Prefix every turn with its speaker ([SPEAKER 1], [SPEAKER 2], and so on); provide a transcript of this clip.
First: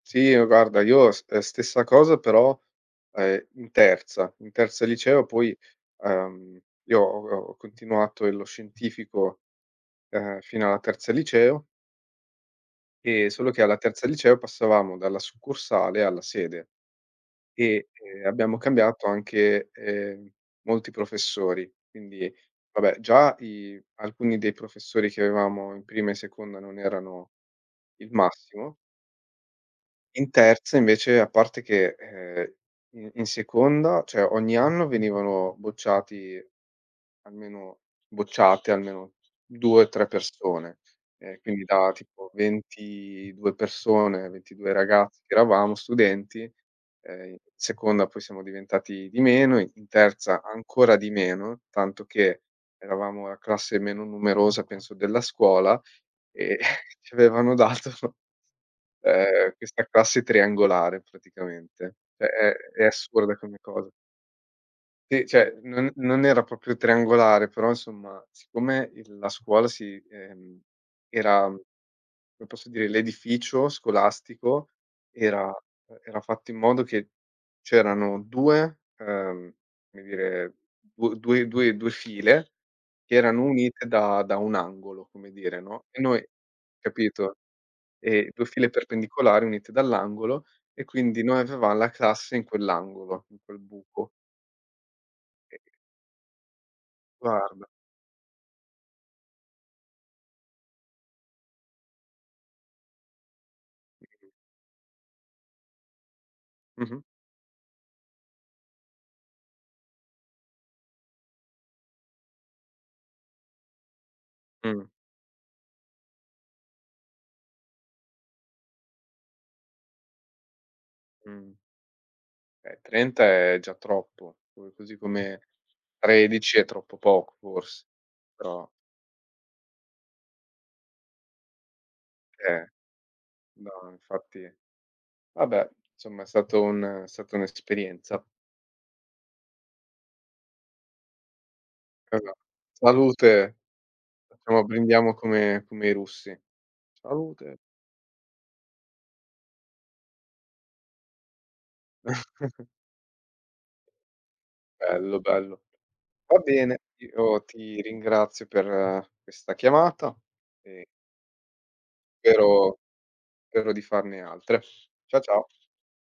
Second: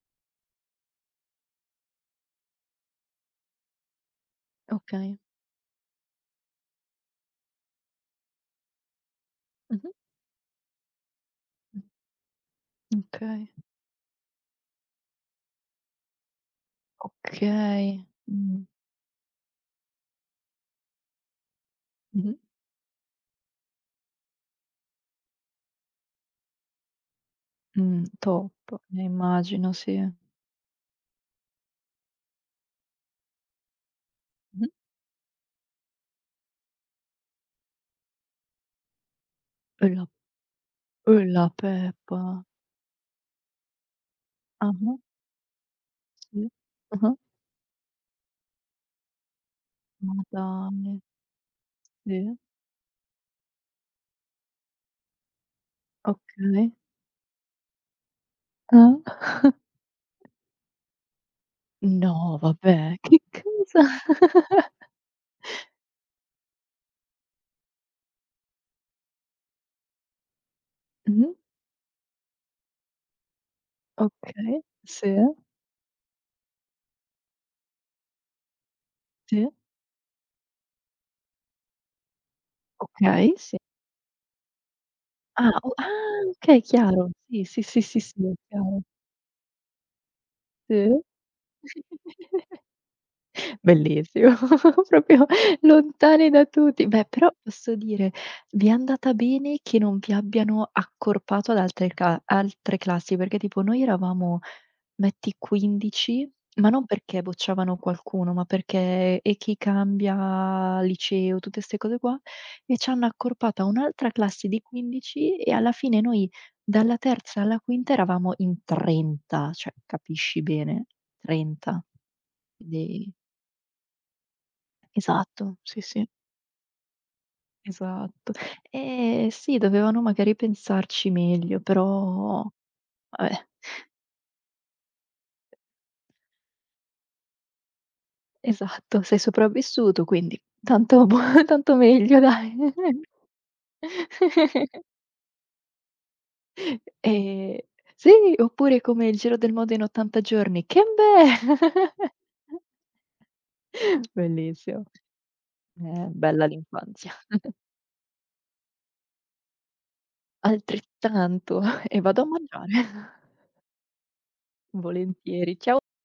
[SPEAKER 1] Sì, ehm, guarda io ste ehm, stessa cosa però, ehm, in terza. In terza
[SPEAKER 2] Okay.
[SPEAKER 1] liceo poi, uhm, io ho ho continuato il lo Scientifico,
[SPEAKER 2] Mh-mh.
[SPEAKER 1] uhm, fino alla terza liceo
[SPEAKER 2] Mh.
[SPEAKER 1] e solo
[SPEAKER 2] Okay.
[SPEAKER 1] che alla terza liceo passavamo dalla succursale alla sede e,
[SPEAKER 2] Okay,
[SPEAKER 1] ehm, abbiamo
[SPEAKER 2] mh.
[SPEAKER 1] cambiato anche, ehm, molti professori. Quindi,
[SPEAKER 2] Mh-mh.
[SPEAKER 1] vabbè già i alcuni dei professori che avevamo in prima e in seconda non erano
[SPEAKER 2] Mh,
[SPEAKER 1] il
[SPEAKER 2] top.
[SPEAKER 1] massimo
[SPEAKER 2] Eh, immagino, sì.
[SPEAKER 1] in terza invece, a parte che ehm i in seconda, cioè ogni
[SPEAKER 2] Mh-mh.
[SPEAKER 1] anno venivano bocciati almeno bocciate almeno due,
[SPEAKER 2] Eh la
[SPEAKER 1] tre persone.
[SPEAKER 2] eh
[SPEAKER 1] E
[SPEAKER 2] la
[SPEAKER 1] quindi da tipo
[SPEAKER 2] peppa!
[SPEAKER 1] 22 persone, 22
[SPEAKER 2] Ah-ah.
[SPEAKER 1] ragazzi che eravamo
[SPEAKER 2] Sì.
[SPEAKER 1] studenti,
[SPEAKER 2] Ah-ah.
[SPEAKER 1] ehm, in seconda poi siamo diventati di meno, in
[SPEAKER 2] Ma
[SPEAKER 1] terza ancora
[SPEAKER 2] dai!
[SPEAKER 1] di meno, tanto
[SPEAKER 2] Sì.
[SPEAKER 1] che eravamo la classe meno numerosa penso della scuola, e
[SPEAKER 2] Okay.
[SPEAKER 1] ci avevano dato,
[SPEAKER 2] Ah.
[SPEAKER 1] uhm, questa classe triangolare praticamente. Cioè
[SPEAKER 2] No,
[SPEAKER 1] è è
[SPEAKER 2] vabbè che
[SPEAKER 1] assurda come
[SPEAKER 2] cosa?
[SPEAKER 1] cosa. Sì, cioè non non era proprio triangolare, però insomma siccome il la scuola si ehm,
[SPEAKER 2] Mh-mh.
[SPEAKER 1] era come posso dire, l'edificio
[SPEAKER 2] Okay,
[SPEAKER 1] scolastico
[SPEAKER 2] sì.
[SPEAKER 1] era, uhm, era fatto in modo che c'erano 2
[SPEAKER 2] Sì.
[SPEAKER 1] uhm, come dire du due due due, file che
[SPEAKER 2] Okay,
[SPEAKER 1] erano
[SPEAKER 2] sì.
[SPEAKER 1] unite da da un angolo, come
[SPEAKER 2] Ah
[SPEAKER 1] dire,
[SPEAKER 2] o
[SPEAKER 1] no, e
[SPEAKER 2] ah,
[SPEAKER 1] noi,
[SPEAKER 2] okay, chiaro.
[SPEAKER 1] capito,
[SPEAKER 2] Sì. Sì, sì, sì, sì
[SPEAKER 1] ehm,
[SPEAKER 2] è
[SPEAKER 1] 2 file
[SPEAKER 2] chiaro.
[SPEAKER 1] perpendicolari unite dall'angolo e
[SPEAKER 2] Sì.
[SPEAKER 1] quindi noi avevam la classe in quell'angolo, in quel buco.
[SPEAKER 2] Bellissimo, proprio
[SPEAKER 1] Ehm
[SPEAKER 2] lontani da tutti. Beh, però
[SPEAKER 1] Guarda.
[SPEAKER 2] posso dire: vi è andata bene che non vi abbiano accorpato ad altre cla altre classi. Perché tipo noi
[SPEAKER 1] [unintelligible]
[SPEAKER 2] eravamo metti 15,,ma non
[SPEAKER 1] Mh-mh.
[SPEAKER 2] perché bocciavano qualcuno, ma perché: e chi cambia liceo, tutte 'ste cose qua e c'hanno accorpato a un'altra classe di
[SPEAKER 1] Mh.
[SPEAKER 2] 15 e alla fine noi dalla terza alla quinta eravamo in 30, cioè capisci bene.
[SPEAKER 1] Mh.
[SPEAKER 2] 30
[SPEAKER 1] Ehm,
[SPEAKER 2] dei
[SPEAKER 1] 30 è già troppo, co così come
[SPEAKER 2] Esatto, sì, sì.
[SPEAKER 1] 13 è troppo poco forse,
[SPEAKER 2] Esatto.
[SPEAKER 1] però
[SPEAKER 2] Ehm, sì dovevano magari pensarci meglio, però
[SPEAKER 1] Che è
[SPEAKER 2] vabbè.
[SPEAKER 1] no, infatti, vabbè, insomma è stato un è stata un'esperienza.
[SPEAKER 2] Esatto, sei sopravvissuto, quindi tanto è buo tanto meglio
[SPEAKER 1] [unintelligible]
[SPEAKER 2] dai.
[SPEAKER 1] Salute, diciamo brindiamo come come i russi. Salute!
[SPEAKER 2] Ehm, sai, oppure come il giro del mondo in 80 giorni: "Kembe!" Bellissimo.
[SPEAKER 1] Bello, bello.
[SPEAKER 2] Eh
[SPEAKER 1] Va
[SPEAKER 2] bella
[SPEAKER 1] bene,
[SPEAKER 2] l'infanzia.
[SPEAKER 1] io ti ringrazio per questa chiamata e
[SPEAKER 2] Altrettanto e vado a mangiare.
[SPEAKER 1] spero spero di farne altre. Ciao, ciao.
[SPEAKER 2] Volentieri. Ciao.